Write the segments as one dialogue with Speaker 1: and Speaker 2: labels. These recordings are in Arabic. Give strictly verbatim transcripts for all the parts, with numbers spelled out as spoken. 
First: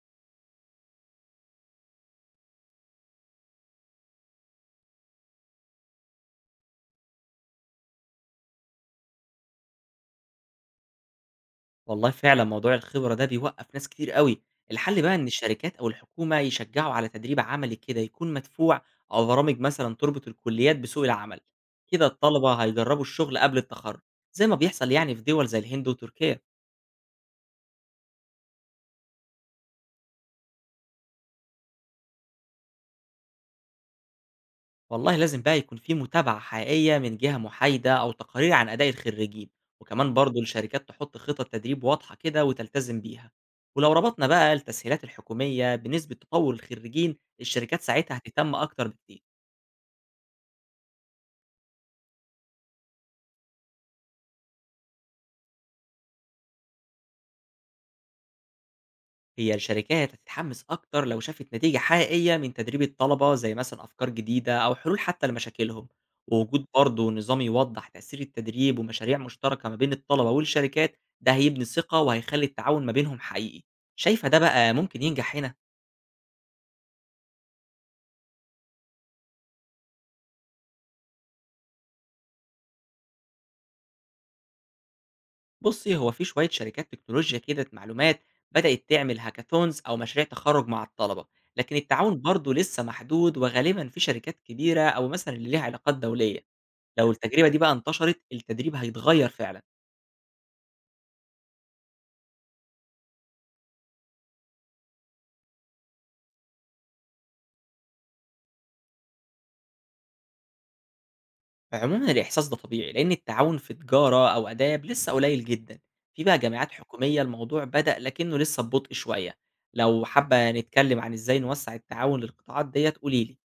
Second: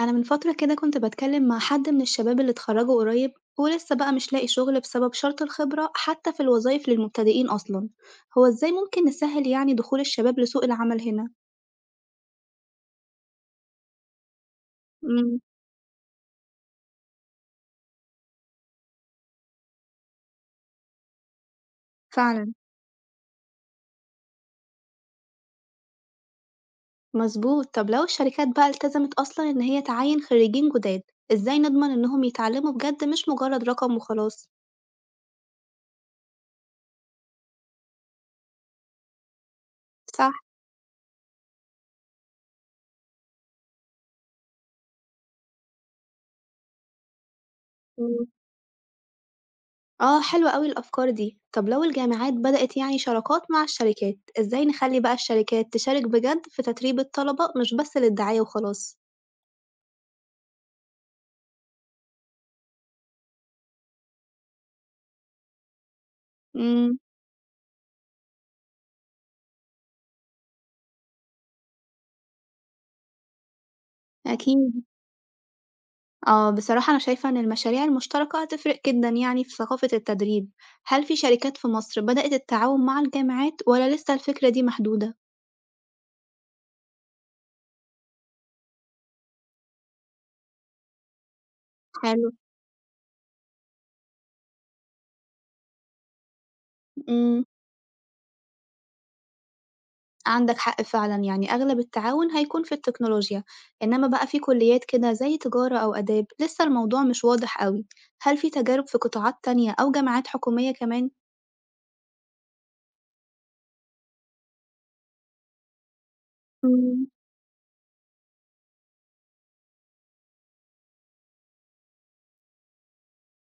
Speaker 1: أنا من فترة كده كنت بتكلم مع حد من الشباب اللي اتخرجوا قريب ولسه بقى مش لاقي شغل بسبب شرط الخبرة حتى في الوظايف للمبتدئين أصلا. هو إزاي ممكن نسهل يعني دخول الشباب لسوق العمل هنا؟
Speaker 2: والله فعلًا موضوع الخبرة ده بيوقّف ناس كتير أوي، الحل بقى إن إمم.
Speaker 1: امم
Speaker 2: الشركات أو الحكومة يشجعوا على تدريب عملي كده يكون مدفوع، أو برامج مثلًا تربط الكليات بسوق العمل، كده
Speaker 1: فعلا
Speaker 2: الطلبة هيجربوا الشغل قبل التخرج، زي ما بيحصل يعني في دول زي الهند وتركيا.
Speaker 1: مظبوط. طب لو الشركات بقى التزمت أصلا إن هي تعين خريجين جداد، إزاي نضمن إنهم يتعلموا بجد مش مجرد رقم وخلاص؟
Speaker 2: والله لازم بقى يكون في متابعة حقيقية من جهة محايدة أو تقارير عن أداء الخريجين، وكمان
Speaker 1: صح.
Speaker 2: برضه الشركات تحط خطط تدريب واضحة كده وتلتزم بيها، ولو ربطنا بقى التسهيلات الحكومية بنسبة تطوّر الخريجين، الشركات ساعتها هتهتم أكتر بكتير.
Speaker 1: آه، حلوة أوي الأفكار دي. طب لو الجامعات بدأت يعني شراكات مع الشركات، إزاي نخلي بقى الشركات تشارك بجد في تدريب الطلبة مش بس للدعاية وخلاص؟
Speaker 2: هي الشركات هتتحمس أكتر لو شافت نتيجة حقيقية من تدريب الطلبة زي مثلا أفكار جديدة أو حلول حتى لمشاكلهم، ووجود
Speaker 1: إمم،
Speaker 2: برضه نظام يوضح تأثير التدريب ومشاريع مشتركة ما بين الطلبة والشركات ده هيبني ثقة وهيخلي التعاون ما بينهم حقيقي. شايفة ده بقى
Speaker 1: أكيد.
Speaker 2: ممكن ينجح هنا.
Speaker 1: آه، بصراحة أنا شايفة إن المشاريع المشتركة هتفرق جدًا يعني في ثقافة التدريب. هل في شركات في مصر بدأت التعاون مع الجامعات ولا لسه الفكرة دي محدودة؟
Speaker 2: بصي، هو في شوية شركات تكنولوجيا كده معلومات بدأت تعمل هاكاثونز أو مشاريع تخرج مع الطلبة، لكن التعاون
Speaker 1: حلو.
Speaker 2: برضه لسه محدود وغالبا في شركات كبيرة أو مثلا اللي ليها علاقات دولية. لو
Speaker 1: إمم،
Speaker 2: التجربة دي بقى انتشرت، التدريب هيتغيّر فعلًا.
Speaker 1: عندك حق فعلًا، يعني أغلب التعاون هيكون في التكنولوجيا، إنما بقى في كليات كده زي تجارة أو آداب لسه الموضوع مش واضح أوي، هل في تجارب في قطاعات تانية أو جامعات حكومية كمان؟
Speaker 2: عمومًا الإحساس ده طبيعي، لإن التعاون في تجارة أو آداب لسه قليل جدًا. في بقى جامعات
Speaker 1: إمم.
Speaker 2: حكومية الموضوع بدأ لكنه لسه ببطء شوية. لو حابة نتكلم عن إزاي نوسّع التعاون للقطاعات ديّة قولي لي.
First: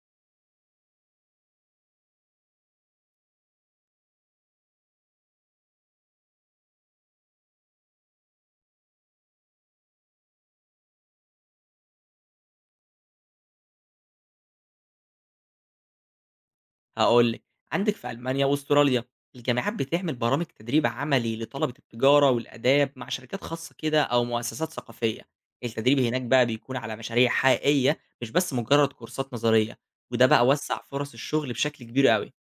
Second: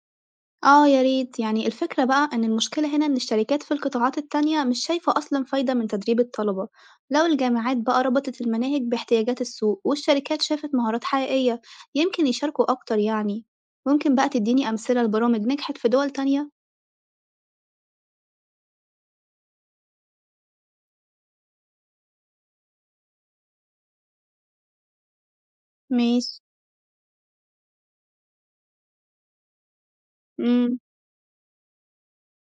Speaker 1: آه يا ريت، يعني الفكرة بقى إن المشكلة هنا إن الشركات في القطاعات التانية مش شايفة أصلًا فايدة من تدريب الطلبة، لو الجامعات بقى ربطت المناهج باحتياجات السوق والشركات شافت مهارات حقيقية يمكن يشاركوا أكتر يعني، ممكن بقى تديني أمثلة لبرامج نجحت في دول تانية؟
Speaker 2: هاقول لِك، عندِك في ألمانيا وأستراليا الجامعات بتعمل برامج تدريب عملي لطلبة التجارة والآداب مع شركات خاصة كده أو مؤسسات ثقافية، التدريب هناك
Speaker 1: ماشي.
Speaker 2: بقى بيكون على مشاريع حقيقية مش بس مجرد كورسات نظرية، وده بقى
Speaker 1: إمم،
Speaker 2: وسّع فرص الشغل بشكل كبير أوي.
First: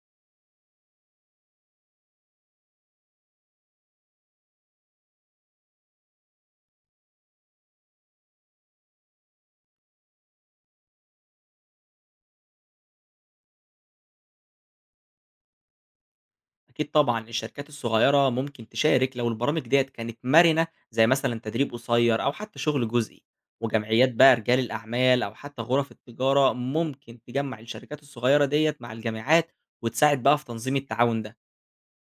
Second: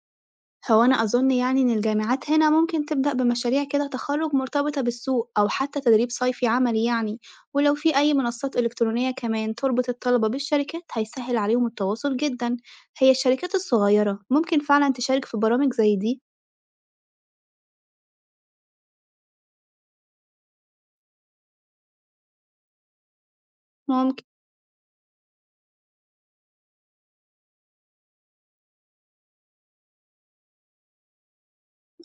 Speaker 1: هو أنا أظن يعني إن الجامعات هنا ممكن تبدأ بمشاريع كده تخرُّج مرتبطة بالسوق أو حتى تدريب صيفي عملي يعني، ولو في أي منصات إلكترونية كمان تربط الطلبة بالشركات هيسهِّل عليهم التواصل جدًا. هي الشركات الصغيرة ممكن فعلًا تشارك في برامج زي دي؟
Speaker 2: أكيد طبعًا، الشركات الصغيرة ممكن تشارك لو البرامج ديّة كانت مرنة، زي مثلًا تدريب قصير أو حتى شغل جزئي، وجمعيات
Speaker 1: ممكن.
Speaker 2: بقى رجال الأعمال أو حتى غرف التجارة ممكن تجمّع الشركات الصغيرة ديّة مع الجامعات، وتساعد بقى في تنظيم التعاون ده.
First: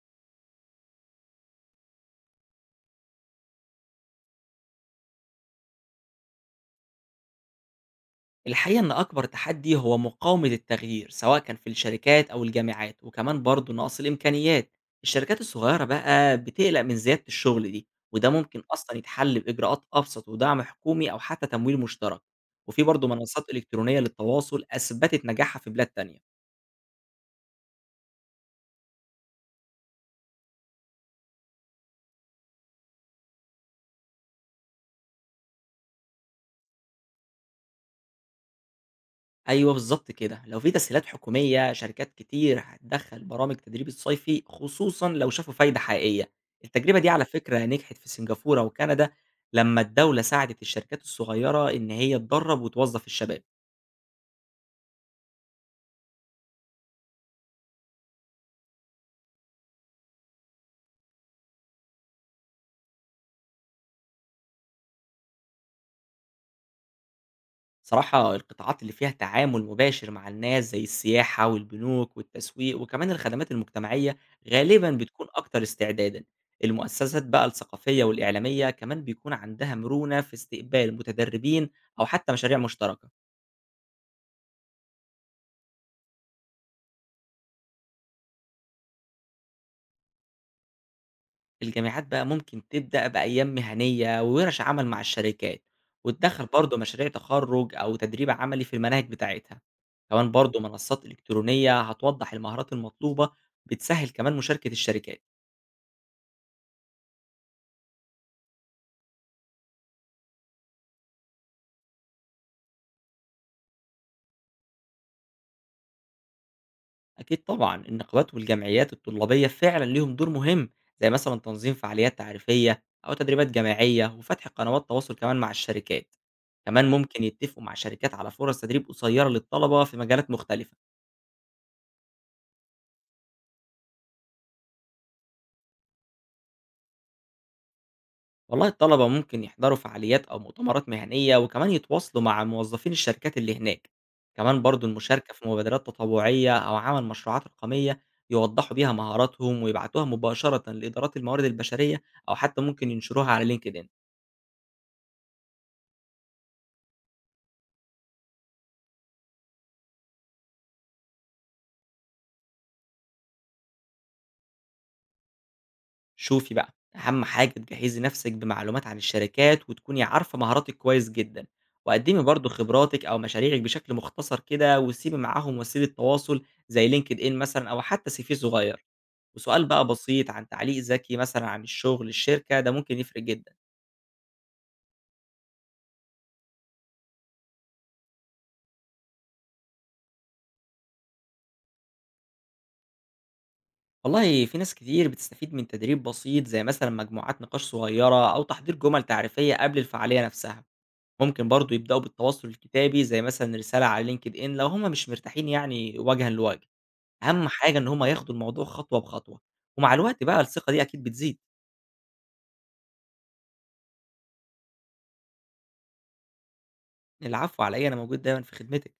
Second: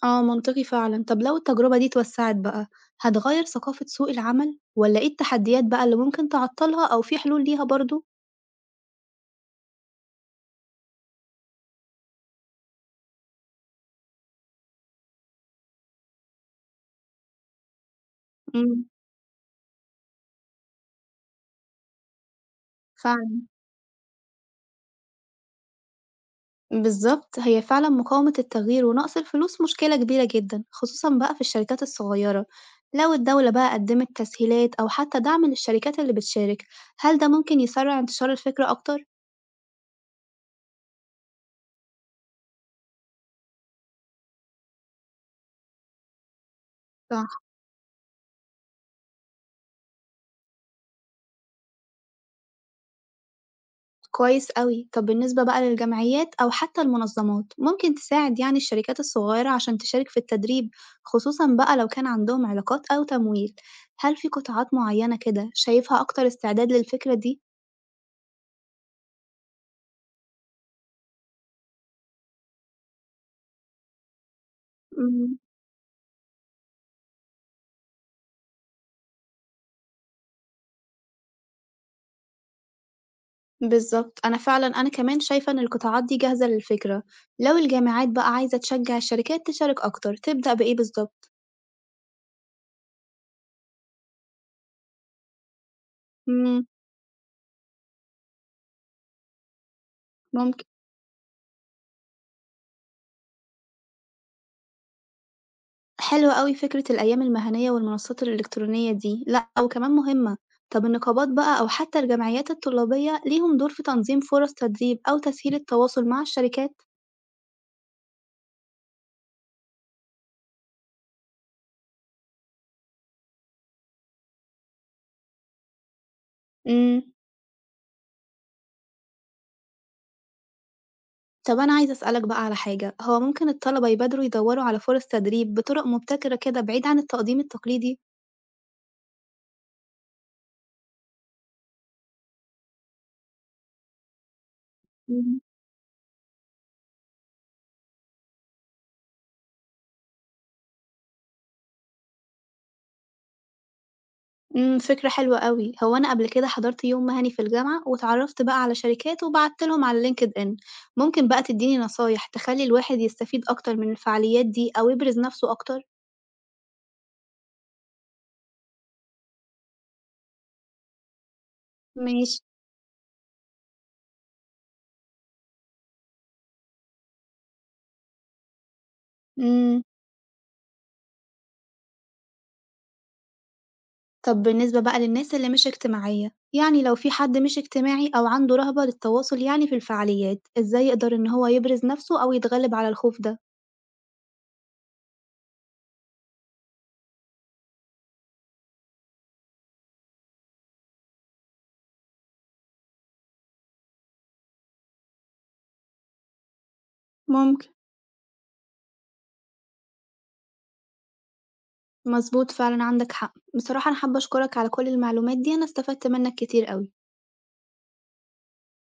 Speaker 1: آه منطقي فعلًا. طب لو التجربة دي اتوسّعت بقى، هتغيّر ثقافة سوق العمل والّا إيه التحديات بقى اللي ممكن تعطّلها أو في حلول ليها برضه؟
Speaker 2: الحقيقة إن أكبر تحدي هو مقاومة التغيير سواء كان في الشركات أو الجامعات وكمان برضه نقص الإمكانيات، الشركات الصغيرة بقى بتقلق من زيادة الشغل دي، وده ممكن
Speaker 1: إمم،
Speaker 2: أصلا يتحل بإجراءات أبسط ودعم حكومي أو حتى تمويل مشترك، وفي برضه
Speaker 1: فعلًا.
Speaker 2: منصات إلكترونية للتواصل أثبتت نجاحها في بلاد تانية.
Speaker 1: بالضبط، هي فعلًا مقاومة التغيير ونقص الفلوس مشكلة كبيرة جدًا، خصوصًا بقى في الشركات الصغيرة. لو الدولة بقى قدمت تسهيلات أو حتى دعم للشركات اللي بتشارك، هل ده ممكن يسرع انتشار الفكرة أكتر؟
Speaker 2: أيوه بالضبط كده، لو في تسهيلات حكومية شركات كتير هتدخّل برامج تدريب الصيفي خصوصًا لو شافوا فايدة حقيقية، التجربة دي على
Speaker 1: صح.
Speaker 2: فكرة نجحت في سنغافورة وكندا لمّا الدولة ساعدت الشركات الصغيرة إن هي تدرّب وتوظّف الشباب.
Speaker 1: كويس أوي. طب بالنسبة بقى للجمعيات أو حتى المنظمات، ممكن تساعد يعني الشركات الصغيرة عشان تشارك في التدريب، خصوصًا بقى لو كان عندهم علاقات أو تمويل. هل في قطاعات معينة كده شايفها أكتر استعداد للفكرة دي؟
Speaker 2: صراحة القطاعات اللي فيها تعامل مباشر مع الناس زي السياحة والبنوك والتسويق وكمان الخدمات المجتمعية غالبًا بتكون
Speaker 1: إمم.
Speaker 2: أكتر استعدادًا، المؤسسات بقى الثقافية والإعلامية كمان بيكون عندها مرونة في استقبال متدربين أو حتى مشاريع مشتركة.
Speaker 1: بالضبط. أنا فعلًا أنا كمان شايفة إن القطاعات دي جاهزة للفكرة. لو الجامعات بقى عايزة تشجّع الشركات تشارك أكتر، تبدأ بإيه بالضبط؟
Speaker 2: الجامعات بقى ممكن تبدأ بأيام مهنية وورش عمل مع الشركات، وتدخل
Speaker 1: إمم،
Speaker 2: برضه مشاريع تخرج أو تدريب عملي في المناهج بتاعتها، كمان برضه
Speaker 1: ممكن.
Speaker 2: منصات إلكترونية هتوضح المهارات المطلوبة بتسهل كمان مشاركة الشركات.
Speaker 1: حلوة أوي فكرة الأيام المهنية والمنصات الإلكترونية دي، لأ وكمان مهمة. طَب النقابات بقى أو حتى الجمعيات الطلابية ليهم دور في تنظيم فرص تدريب أو تسهيل التواصل مع الشركات؟
Speaker 2: أكيد طبعا النقابات والجمعيات الطلابية فعلا ليهم دور مهم، زي مثلا تنظيم فعاليات تعريفية أو تدريبات جماعية وفتح قنوات تواصل كمان مع الشركات، كمان
Speaker 1: إمم.
Speaker 2: ممكن يتفقوا مع شركات على فرص تدريب قصيرة للطلبة في مجالات مختلفة.
Speaker 1: طَب أنا عايزة أسألك بقى على حاجة، هو ممكن الطلبة يبادروا يدوّروا على فرص تدريب بطُرق مبتكرة كده بعيد عن التقديم التقليدي؟
Speaker 2: والله الطلبة ممكن يحضروا فعاليات أو مؤتمرات مهنية وكمان يتواصلوا مع موظفين الشركات اللي هناك، كمان برضو المشاركة
Speaker 1: إمم.
Speaker 2: في مبادرات تطوعية أو عمل مشروعات رقمية يوضحوا بيها مهاراتهم ويبعتوها مباشرة لإدارات الموارد البشرية، أو حتى ممكن ينشروها على لينكدإن.
Speaker 1: إمم، فكرة حلوة أوي. هو أنا قبل كده حضرت يوم مهني في الجامعة، واتعرّفت بقى على شركات وبعتّ لهم على لينكد إن. ممكن بقى تدّيني نصايح تخلّي الواحد يستفيد أكتر من الفعاليات دي أو يبرز نَفْسه أكتر؟
Speaker 2: شوفي بقى أهم حاجة تجهزي نفسك بمعلومات عن الشركات وتكوني عارفة مهاراتك كويس جدا، وقدمي
Speaker 1: ماشي.
Speaker 2: برضو خبراتك أو مشاريعك بشكل مختصر كده وسيبي معاهم وسيلة تواصل زي لينكد إن مثلا أو حتى سي في صغير، وسؤال
Speaker 1: إمم.
Speaker 2: بقى بسيط عن تعليق ذكي مثلًا عن الشغل، الشركة، ده ممكن يفرق جدًا.
Speaker 1: طب بالنسبة بقى للناس اللي مش اجتماعية، يعني لو في حد مش اجتماعي أو عنده رهبة للتواصل يعني في الفعاليات، إزاي يقدر إن هو يبرز نَفْسه أو يتغلب على الخوف ده؟
Speaker 2: والله في ناس كتير بتستفيد من تدريب بسيط زي مثلًا مجموعات نقاش صغيرة أو تحضير جمل تعريفية قبل الفعالية نفسها. ممكن برضه يبدأوا بالتواصل الكتابي زي مثلًا رسالة على لينكد إن لو هم مش مرتاحين يعني وجهًا لوجه. أهم
Speaker 1: ممكن.
Speaker 2: حاجة إن هم ياخدوا الموضوع خطوة بخطوة، ومع الوقت بقى الثقة دي أكيد بتزيد.
Speaker 1: مضبوط فعلًا عندك حق. بصراحة أنا حابة أشكرك على كل المعلومات دي، أنا استفدت منّك كتير أوي.
Speaker 2: العفو على إيه، أنا موجود دايمًا في خدمتك.